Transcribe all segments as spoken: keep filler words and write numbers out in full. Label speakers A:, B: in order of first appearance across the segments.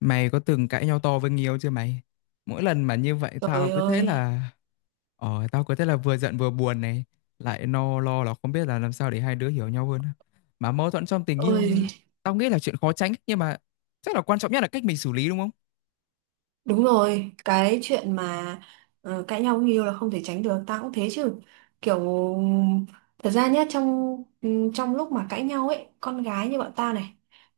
A: Mày có từng cãi nhau to với người yêu chưa mày? Mỗi lần mà như vậy tao
B: Trời
A: cứ thế
B: ơi!
A: là ờ tao cứ thế là vừa giận vừa buồn này, lại no lo là không biết là làm sao để hai đứa hiểu nhau hơn. Mà mâu thuẫn trong tình yêu
B: Ôi.
A: tao nghĩ là chuyện khó tránh, nhưng mà chắc là quan trọng nhất là cách mình xử lý, đúng không?
B: Đúng rồi, cái chuyện mà ờ, cãi nhau người yêu là không thể tránh được, tao cũng thế chứ. Kiểu thật ra nhá, trong ừ, trong lúc mà cãi nhau ấy, con gái như bọn ta này,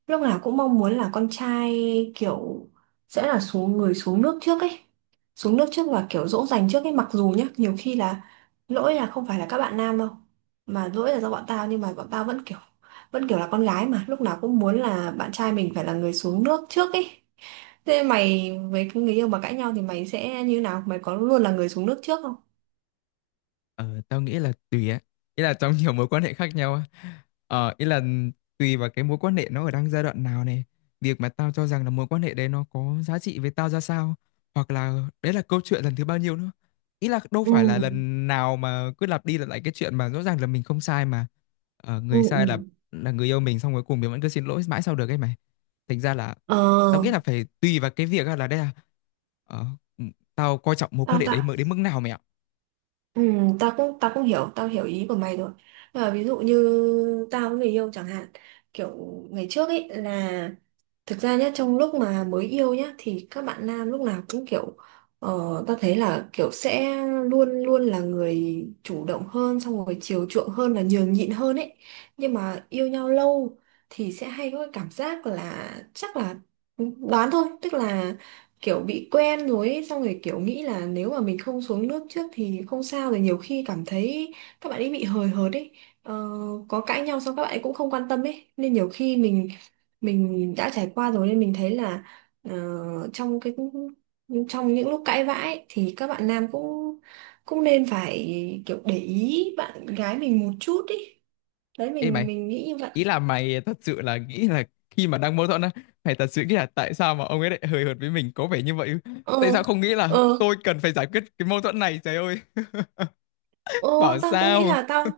B: lúc nào cũng mong muốn là con trai kiểu sẽ là xuống người xuống nước trước ấy. Xuống nước trước và kiểu dỗ dành trước ấy, mặc dù nhá, nhiều khi là lỗi là không phải là các bạn nam đâu, mà lỗi là do bọn tao, nhưng mà bọn tao vẫn kiểu vẫn kiểu là con gái mà, lúc nào cũng muốn là bạn trai mình phải là người xuống nước trước ấy. Thế mày với cái người yêu mà cãi nhau thì mày sẽ như nào? Mày có luôn là người xuống nước trước không?
A: Ờ, tao nghĩ là tùy á. Ý là trong nhiều mối quan hệ khác nhau á. Ờ, ý là tùy vào cái mối quan hệ nó ở đang giai đoạn nào này. Việc mà tao cho rằng là mối quan hệ đấy nó có giá trị với tao ra sao. Hoặc là đấy là câu chuyện lần thứ bao nhiêu nữa. Ý là đâu
B: Ừ,
A: phải là lần nào mà cứ lặp đi lặp lại cái chuyện mà rõ ràng là mình không sai mà. Ờ,
B: ừ,
A: người
B: ừ.
A: sai là là người yêu mình, xong cuối cùng mình vẫn cứ xin lỗi mãi sau được ấy mày. Thành ra là tao
B: Ờ,
A: nghĩ là phải tùy vào cái việc á, là đây là ờ, tao coi trọng mối quan
B: tao
A: hệ
B: ta,
A: đấy mới đến mức nào mày ạ.
B: ừ, tao cũng tao cũng hiểu, tao hiểu ý của mày rồi. Nhưng mà ví dụ như tao với người yêu chẳng hạn, kiểu ngày trước ấy là. Thực ra nhá, trong lúc mà mới yêu nhá thì các bạn nam lúc nào cũng kiểu ờ, ta thấy là kiểu sẽ luôn luôn là người chủ động hơn, xong rồi chiều chuộng hơn và nhường nhịn hơn ấy. Nhưng mà yêu nhau lâu thì sẽ hay có cái cảm giác là chắc là đoán thôi, tức là kiểu bị quen rồi ấy, xong rồi kiểu nghĩ là nếu mà mình không xuống nước trước thì không sao, rồi nhiều khi cảm thấy các bạn ấy bị hời hợt ấy. Ờ, có cãi nhau xong các bạn ấy cũng không quan tâm ấy, nên nhiều khi mình mình đã trải qua rồi nên mình thấy là ờ, trong cái trong những lúc cãi vã ấy, thì các bạn nam cũng cũng nên phải kiểu để ý bạn gái mình một chút ý. Đấy,
A: Ê
B: mình
A: mày,
B: mình nghĩ như vậy.
A: ý là mày thật sự là nghĩ là khi mà đang mâu thuẫn á, mày thật sự nghĩ là tại sao mà ông ấy lại hời hợt với mình có vẻ như vậy,
B: Ờ,
A: tại sao không nghĩ
B: ờ,
A: là tôi cần phải giải quyết cái mâu thuẫn này, trời ơi
B: ờ.
A: bảo
B: Tao cũng nghĩ
A: sao.
B: là tao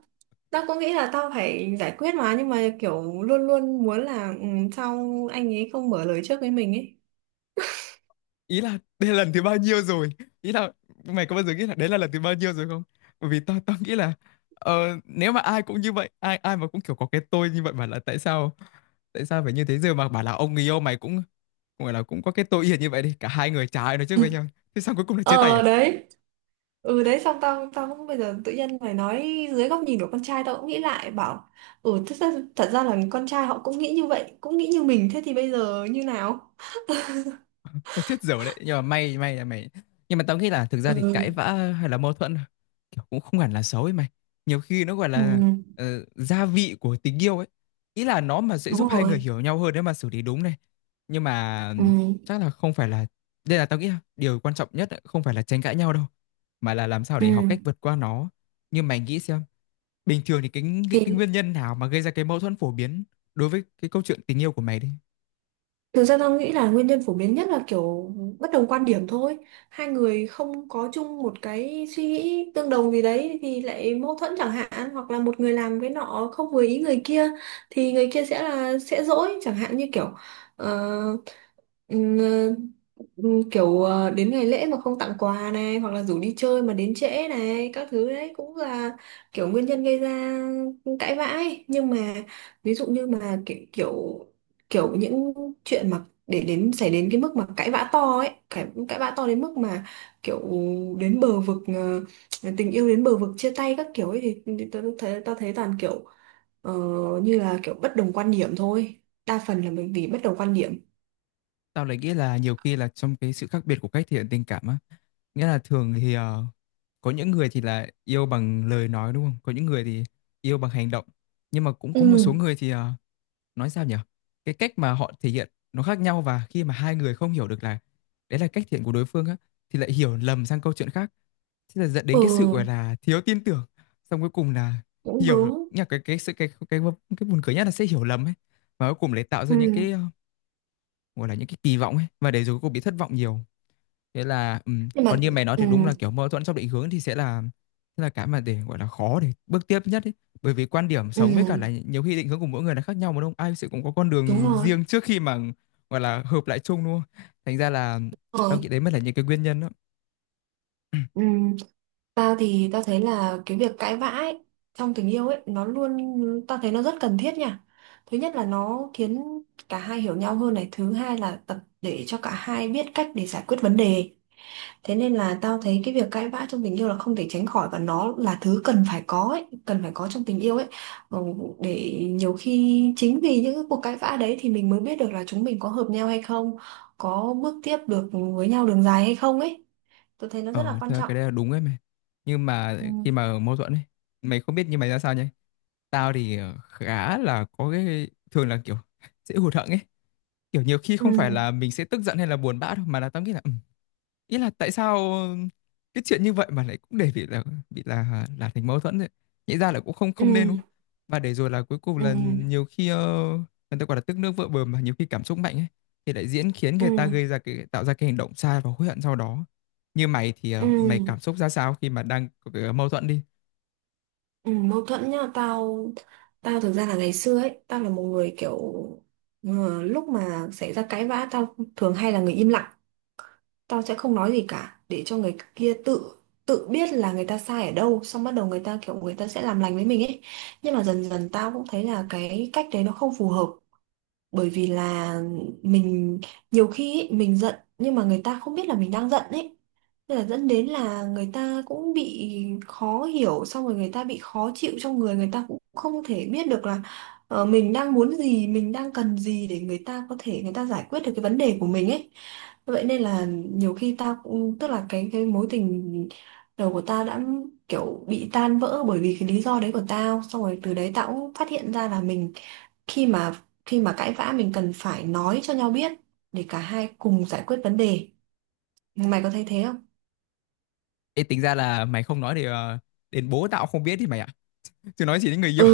B: tao cũng nghĩ là tao phải giải quyết mà, nhưng mà kiểu luôn luôn muốn là ừ, sao anh ấy không mở lời trước với mình ấy.
A: Ý là đây là lần thứ bao nhiêu rồi, ý là mày có bao giờ nghĩ là đấy là lần thứ bao nhiêu rồi không? Bởi vì tao tao nghĩ là ờ, nếu mà ai cũng như vậy, ai ai mà cũng kiểu có cái tôi như vậy mà là tại sao, tại sao phải như thế? Giờ mà bảo là ông người yêu mày cũng gọi là cũng có cái tôi yên như vậy đi, cả hai người chả ai nói trước với nhau, thế sao cuối cùng là chia tay
B: Ờ
A: à?
B: đấy. Ừ đấy, xong tao tao cũng bây giờ tự nhiên mày nói dưới góc nhìn của con trai, tao cũng nghĩ lại bảo ừ, thật ra, thật ra là con trai họ cũng nghĩ như vậy, cũng nghĩ như mình, thế thì bây giờ như nào?
A: Mày chết dở đấy, nhưng mà may may là mày. Nhưng mà tao nghĩ là thực ra thì cãi
B: Ừ,
A: vã hay là mâu thuẫn kiểu cũng không hẳn là xấu ấy mày, nhiều khi nó gọi
B: ừ,
A: là ờ, gia vị của tình yêu ấy, ý là nó mà sẽ giúp
B: đúng
A: hai người
B: rồi.
A: hiểu nhau hơn nếu mà xử lý đúng này. Nhưng mà
B: Ừ,
A: chắc là không phải là, đây là tao nghĩ là điều quan trọng nhất ấy, không phải là tranh cãi nhau đâu, mà là làm sao
B: ừ.
A: để học cách vượt qua nó. Nhưng mày nghĩ xem, bình thường thì cái, cái cái nguyên nhân nào mà gây ra cái mâu thuẫn phổ biến đối với cái câu chuyện tình yêu của mày đi.
B: Thực ra tao nghĩ là nguyên nhân phổ biến nhất là kiểu bất đồng quan điểm thôi. Hai người không có chung một cái suy nghĩ tương đồng gì đấy thì lại mâu thuẫn chẳng hạn, hoặc là một người làm cái nọ không vừa ý người kia thì người kia sẽ là sẽ dỗi, chẳng hạn như kiểu ờ, ừm, ờ, ừm, kiểu ờ, đến ngày lễ mà không tặng quà này, hoặc là rủ đi chơi mà đến trễ này, các thứ đấy cũng là kiểu nguyên nhân gây ra cãi vã ấy. Nhưng mà ví dụ như mà kiểu, kiểu kiểu những chuyện mà để đến xảy đến cái mức mà cãi vã to ấy, cãi, cãi vã to đến mức mà kiểu đến bờ vực ờ, tình yêu đến bờ vực chia tay các kiểu ấy, thì, thì tao thấy tao thấy toàn kiểu ờ, như là kiểu bất đồng quan điểm thôi, đa phần là bởi vì bất đồng quan điểm.
A: Tao lại nghĩ là nhiều khi là trong cái sự khác biệt của cách thể hiện tình cảm á. Nghĩa là thường thì ờ, có những người thì là yêu bằng lời nói đúng không? Có những người thì yêu bằng hành động. Nhưng mà cũng có một
B: Ừ,
A: số người thì ờ, nói sao nhỉ? Cái cách mà họ thể hiện nó khác nhau, và khi mà hai người không hiểu được là đấy là cách thể hiện của đối phương á, thì lại hiểu lầm sang câu chuyện khác. Thế là dẫn
B: ừ
A: đến cái sự gọi là thiếu tin tưởng. Xong cuối cùng là
B: cũng
A: hiểu
B: đúng.
A: nhá, cái cái sự cái cái cái, cái buồn cười nhất là sẽ hiểu lầm ấy. Và cuối cùng lại tạo ra những cái
B: Ừ.
A: ờ, gọi là những cái kỳ vọng ấy, và để rồi cô bị thất vọng nhiều. Thế là ừm,
B: Nhưng mà
A: còn như mày nói
B: ừ,
A: thì đúng là kiểu mâu thuẫn trong định hướng thì sẽ là sẽ là cái mà để gọi là khó để bước tiếp nhất ấy. Bởi vì quan điểm
B: ừ
A: sống với cả là nhiều khi định hướng của mỗi người là khác nhau mà đúng không, ai sẽ cũng có con
B: đúng
A: đường
B: rồi.
A: riêng trước khi mà gọi là hợp lại chung luôn. Thành ra là
B: Ờ,
A: tao nghĩ đấy mới là những cái nguyên nhân đó.
B: ừ. Tao thì tao thấy là cái việc cãi vã ấy, trong tình yêu ấy nó luôn, tao thấy nó rất cần thiết nha. Thứ nhất là nó khiến cả hai hiểu nhau hơn này, thứ hai là tập để cho cả hai biết cách để giải quyết vấn đề. Thế nên là tao thấy cái việc cãi vã trong tình yêu là không thể tránh khỏi, và nó là thứ cần phải có ấy, cần phải có trong tình yêu ấy. Ừ, để nhiều khi chính vì những cái cuộc cãi vã đấy thì mình mới biết được là chúng mình có hợp nhau hay không, có bước tiếp được với nhau đường dài hay không ấy. Tôi thấy nó rất là
A: Ờ
B: quan
A: thế là
B: trọng.
A: cái đấy là đúng ấy mày, nhưng mà
B: Ừ.
A: khi mà mâu thuẫn ấy, mày không biết như mày ra sao nhỉ? Tao thì ờ, khá là có cái thường là kiểu dễ hụt hẫng ấy. Kiểu, nhiều khi
B: Ừ.
A: không phải là mình sẽ tức giận hay là buồn bã đâu, mà là tao nghĩ là, ừm, ý là tại sao cái chuyện như vậy mà lại cũng để bị là bị là là thành mâu thuẫn vậy? Nghĩ ra là cũng không không nên, đúng
B: Ừ,
A: không? Và để rồi là cuối cùng
B: ừ,
A: là nhiều khi, ơ, người ta gọi là "tức nước vỡ bờ" mà, nhiều khi cảm xúc mạnh ấy, thì lại diễn khiến
B: ừ,
A: người ta gây ra cái, tạo ra cái hành động sai và hối hận sau đó. Như mày thì, ờ, mày cảm
B: ừ,
A: xúc ra sao khi mà đang c mâu thuẫn đi?
B: ừ. Mâu thuẫn nhá. Tao tao thực ra là ngày xưa ấy tao là một người kiểu ờ, lúc mà xảy ra cãi vã tao thường hay là người im lặng, tao sẽ không nói gì cả để cho người kia tự tự biết là người ta sai ở đâu, xong bắt đầu người ta kiểu người ta sẽ làm lành với mình ấy. Nhưng mà dần dần tao cũng thấy là cái cách đấy nó không phù hợp, bởi vì là mình, nhiều khi ấy, mình giận nhưng mà người ta không biết là mình đang giận ấy, nên là dẫn đến là người ta cũng bị khó hiểu, xong rồi người ta bị khó chịu trong người, người ta cũng không thể biết được là ờ, mình đang muốn gì, mình đang cần gì, để người ta có thể người ta giải quyết được cái vấn đề của mình ấy. Vậy nên là nhiều khi tao cũng tức là cái cái mối tình đầu của tao đã kiểu bị tan vỡ bởi vì cái lý do đấy của tao, xong rồi từ đấy tao cũng phát hiện ra là mình, khi mà khi mà cãi vã mình cần phải nói cho nhau biết để cả hai cùng giải quyết vấn đề. Mày có thấy thế không?
A: Ê, tính ra là mày không nói thì, ờ, đến bố tao không biết thì mày ạ, chứ nói chỉ đến người yêu.
B: Ừ.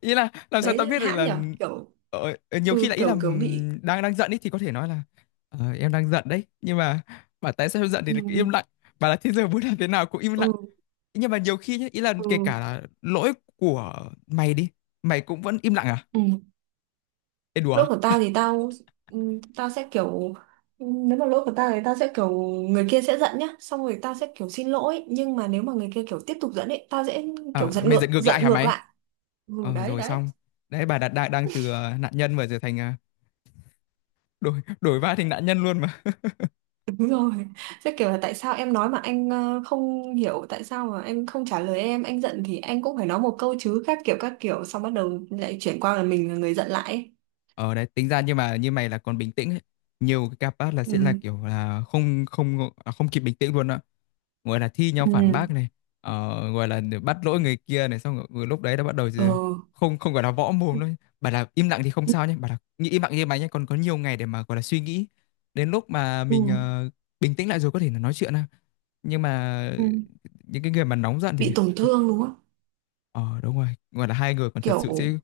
A: Ý là làm sao tao
B: Đấy,
A: biết được
B: hãm
A: là
B: nhở. Kiểu,
A: ờ, ờ, nhiều khi là
B: ừ,
A: ý là
B: kiểu kiểu bị.
A: ừm, đang đang giận ý thì có thể nói là "Ờ, em đang giận đấy", nhưng mà bảo tại sao em giận thì lại cứ im
B: Ừ,
A: lặng, bảo là thế giờ muốn làm thế nào cũng im lặng.
B: ừ,
A: Nhưng mà nhiều khi nhá, ý là
B: ừ,
A: kể cả là lỗi của mày đi, mày cũng vẫn im lặng à?
B: ừ.
A: Ê đùa à?
B: Lỗi của tao thì tao, ừ, tao sẽ kiểu, ừ, nếu mà lỗi của tao thì tao sẽ kiểu người kia sẽ giận nhá, xong rồi tao sẽ kiểu xin lỗi, nhưng mà nếu mà người kia kiểu tiếp tục giận ấy tao sẽ
A: Ờ,
B: kiểu giận
A: mày giận
B: ngược
A: ngược lại
B: giận
A: hả
B: ngược
A: mày?
B: lại. Ừ
A: Ờ,
B: đấy,
A: rồi
B: đấy.
A: xong đấy bà đã, đang đang từ ờ, nạn nhân mà trở thành ờ, đổi đổi vai thành nạn nhân luôn mà.
B: Đúng rồi. Sẽ kiểu là tại sao em nói mà anh ờ, không hiểu, tại sao mà anh không trả lời em, anh giận thì anh cũng phải nói một câu chứ, các kiểu các kiểu, xong bắt đầu lại chuyển qua là mình là người giận lại ấy.
A: Ờ đấy tính ra nhưng mà như mày là còn bình tĩnh ấy. Nhiều cái capát là sẽ là
B: Ừ.
A: kiểu là không không à, không kịp bình tĩnh luôn á, gọi là thi nhau
B: Ừ.
A: phản bác này, ờ, gọi là bắt lỗi người kia này xong rồi, rồi lúc đấy đã bắt đầu
B: Ờ.
A: rồi, không không gọi là võ
B: Ừ.
A: mồm thôi. Bà là im lặng thì không sao nhé, bà là nghĩ im lặng như mày nhé, còn có nhiều ngày để mà gọi là suy nghĩ, đến lúc mà
B: Ừ.
A: mình ờ, bình tĩnh lại rồi có thể là nói chuyện ha. Nhưng mà
B: Ừ.
A: những cái người mà nóng giận thì
B: Bị tổn thương đúng không?
A: ờ đúng rồi, gọi là hai người còn thật
B: Kiểu,
A: sự sẽ,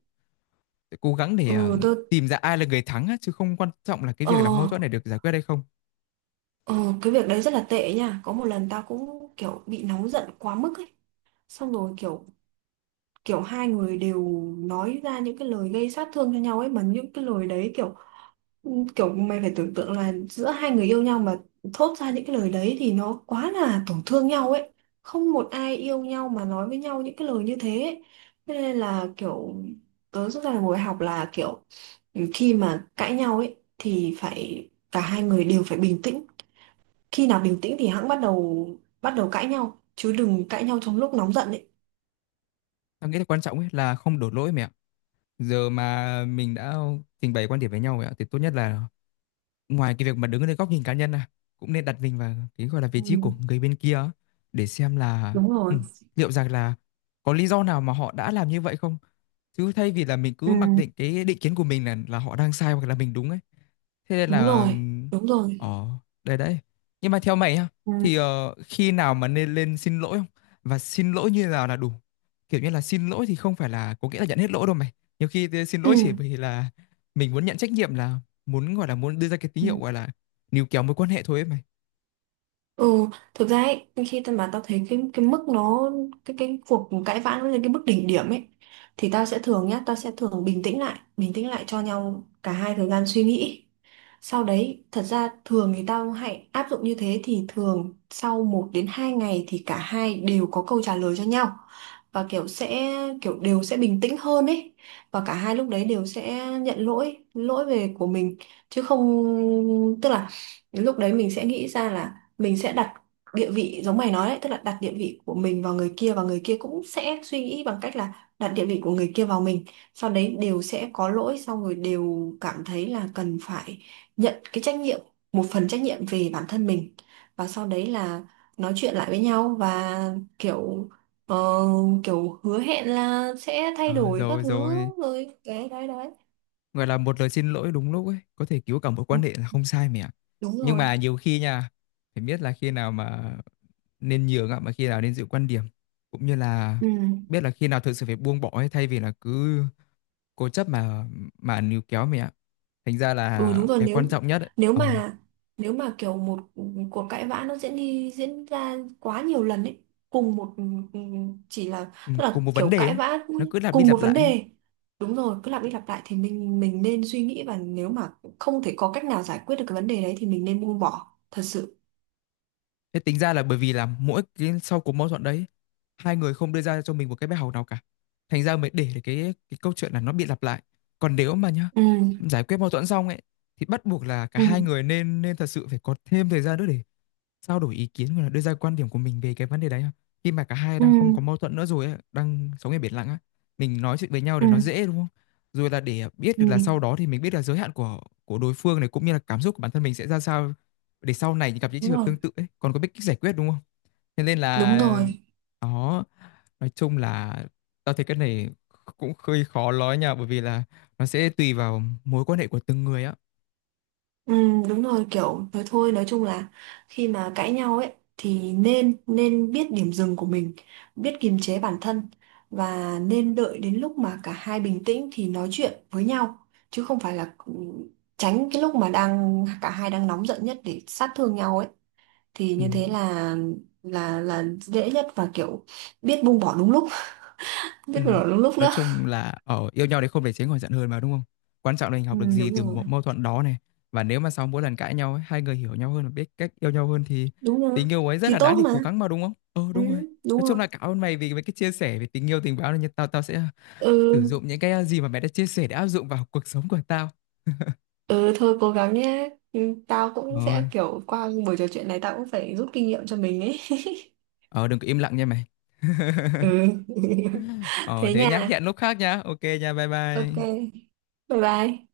A: sẽ cố gắng để ờ,
B: ừ tôi.
A: tìm ra ai là người thắng á, chứ không quan trọng là cái
B: ờ
A: việc là mâu thuẫn này được giải quyết hay không.
B: ờ cái việc đấy rất là tệ nha. Có một lần tao cũng kiểu bị nóng giận quá mức ấy, xong rồi kiểu kiểu hai người đều nói ra những cái lời gây sát thương cho nhau ấy, mà những cái lời đấy kiểu kiểu mày phải tưởng tượng là giữa hai người yêu nhau mà thốt ra những cái lời đấy thì nó quá là tổn thương nhau ấy. Không một ai yêu nhau mà nói với nhau những cái lời như thế ấy. Thế nên là kiểu tớ rút ra là ngồi học là kiểu khi mà cãi nhau ấy thì phải cả hai người đều phải bình tĩnh, khi nào bình tĩnh thì hẵng bắt đầu bắt đầu cãi nhau, chứ đừng cãi nhau trong lúc nóng giận ấy.
A: Tao nghĩ là quan trọng ấy là không đổ lỗi mẹ ạ. Giờ mà mình đã trình bày quan điểm với nhau mẹ ạ thì tốt nhất là ngoài cái việc mà đứng ở góc nhìn cá nhân à, cũng nên đặt mình vào cái gọi là
B: Ừ,
A: vị trí của người bên kia á, để xem là
B: đúng
A: ừ,
B: rồi.
A: liệu rằng là có lý do nào mà họ đã làm như vậy không, chứ thay vì là mình
B: Ừ,
A: cứ mặc định cái định kiến của mình là là họ đang sai hoặc là mình đúng ấy. Thế nên
B: đúng
A: là
B: rồi,
A: ừm,
B: đúng rồi.
A: ờ đây đấy, nhưng mà theo mày ha,
B: Ừ.
A: thì ờ, khi nào mà nên lên xin lỗi không và xin lỗi như nào là đủ? Kiểu như là xin lỗi thì không phải là có nghĩa là nhận hết lỗi đâu mày, nhiều khi thì xin
B: Ừ.
A: lỗi chỉ vì là mình muốn nhận trách nhiệm, là muốn gọi là muốn đưa ra cái tín
B: Ừ.
A: hiệu gọi là níu kéo mối quan hệ thôi ấy mày.
B: Ừ. Thực ra ấy, khi tao mà tao thấy cái cái mức nó cái cái cuộc cãi vã nó lên cái mức đỉnh điểm ấy, thì tao sẽ thường nhá tao sẽ thường bình tĩnh lại bình tĩnh lại cho nhau cả hai thời gian suy nghĩ. Sau đấy, thật ra thường thì tao hãy áp dụng như thế thì thường sau một đến hai ngày thì cả hai đều có câu trả lời cho nhau. Và kiểu sẽ kiểu đều sẽ bình tĩnh hơn ấy. Và cả hai lúc đấy đều sẽ nhận lỗi, lỗi về của mình, chứ không, tức là lúc đấy mình sẽ nghĩ ra là mình sẽ đặt địa vị giống mày nói đấy, tức là đặt địa vị của mình vào người kia, và người kia cũng sẽ suy nghĩ bằng cách là đặt địa vị của người kia vào mình, sau đấy đều sẽ có lỗi, xong rồi đều cảm thấy là cần phải nhận cái trách nhiệm một phần trách nhiệm về bản thân mình, và sau đấy là nói chuyện lại với nhau, và kiểu ờ, kiểu hứa hẹn là sẽ thay
A: Ờ,
B: đổi các
A: rồi
B: thứ.
A: rồi
B: Rồi đấy, đấy, đấy.
A: gọi là một lời xin lỗi đúng lúc ấy có thể cứu cả mối
B: Ừ,
A: quan hệ là không sai mày ạ.
B: đúng
A: Nhưng
B: rồi.
A: mà nhiều khi nha, phải biết là khi nào mà nên nhường ạ, mà khi nào nên giữ quan điểm, cũng như là
B: Ừ,
A: biết là khi nào thực sự phải buông bỏ ấy, thay vì là cứ cố chấp mà mà níu kéo mày ạ. Thành ra
B: ừ
A: là
B: đúng rồi.
A: cái quan
B: nếu
A: trọng nhất ấy,
B: nếu
A: ờ,
B: mà nếu mà kiểu một cuộc cãi vã nó diễn đi diễn ra quá nhiều lần ấy, cùng một ừ, ừ, chỉ là,
A: ừ,
B: tức
A: cùng
B: là
A: một vấn
B: kiểu
A: đề
B: cãi
A: ấy,
B: vã
A: nó cứ lặp đi
B: cùng một
A: lặp
B: vấn
A: lại ấy.
B: đề, đúng rồi, cứ lặp đi lặp lại thì mình mình nên suy nghĩ, và nếu mà không thể có cách nào giải quyết được cái vấn đề đấy thì mình nên buông bỏ thật sự.
A: Thế tính ra là bởi vì là mỗi cái sau cuộc mâu thuẫn đấy, hai người không đưa ra cho mình một cái bài học nào cả. Thành ra mới để cái cái câu chuyện là nó bị lặp lại. Còn nếu mà nhá,
B: Ừ,
A: giải quyết mâu thuẫn xong ấy, thì bắt buộc là cả
B: ừ,
A: hai người nên nên thật sự phải có thêm thời gian nữa để trao đổi ý kiến hoặc là đưa ra quan điểm của mình về cái vấn đề đấy ha. Khi mà cả hai
B: ừ,
A: đang không có mâu thuẫn nữa rồi ấy, đang sống ở biển lặng á, mình nói chuyện với nhau để
B: ừ,
A: nó dễ đúng không? Rồi là để biết được là
B: ừ.
A: sau đó thì mình biết là giới hạn của của đối phương này, cũng như là cảm xúc của bản thân mình sẽ ra sao, để sau này gặp những trường
B: Đúng
A: hợp
B: rồi,
A: tương tự ấy còn có biết cách giải quyết đúng không? Thế nên
B: đúng
A: là
B: rồi.
A: đó, nói chung là tao thấy cái này cũng hơi khó nói nha, bởi vì là nó sẽ tùy vào mối quan hệ của từng người á.
B: Ừ, đúng rồi, kiểu nói thôi, nói chung là khi mà cãi nhau ấy thì nên nên biết điểm dừng của mình, biết kiềm chế bản thân, và nên đợi đến lúc mà cả hai bình tĩnh thì nói chuyện với nhau, chứ không phải là ừ, tránh cái lúc mà đang cả hai đang nóng giận nhất để sát thương nhau ấy, thì
A: Ừ.
B: như thế là là là dễ nhất, và kiểu biết buông bỏ đúng lúc.
A: Ừ.
B: Biết buông bỏ đúng lúc
A: Nói
B: nữa.
A: chung là ở yêu nhau đấy không để tránh khỏi giận hờn mà đúng không? Quan trọng là mình
B: Ừ,
A: học được gì
B: đúng
A: từ
B: rồi.
A: một mâu thuẫn đó này. Và nếu mà sau mỗi lần cãi nhau ấy, hai người hiểu nhau hơn và biết cách yêu nhau hơn thì
B: Đúng rồi,
A: tình yêu ấy rất
B: thì
A: là đáng
B: tốt
A: để cố
B: mà.
A: gắng mà đúng không? Ờ
B: Ừ,
A: đúng rồi.
B: đúng
A: Nói chung
B: rồi.
A: là cảm ơn mày vì mấy cái chia sẻ về tình yêu tình báo này. Tao tao sẽ ờ, sử
B: Ừ.
A: dụng những cái ờ, gì mà mày đã chia sẻ để áp dụng vào cuộc sống của tao.
B: Ừ thôi, cố gắng nhé. Ừ, tao cũng
A: Ờ,
B: sẽ kiểu qua buổi trò chuyện này tao cũng phải rút kinh nghiệm cho mình ấy.
A: ờ đừng có im lặng nha mày.
B: Ừ.
A: Ờ
B: Thế
A: thế nhá,
B: nha.
A: hẹn lúc khác nhá. Ok nha, bye
B: Ok.
A: bye.
B: Bye bye.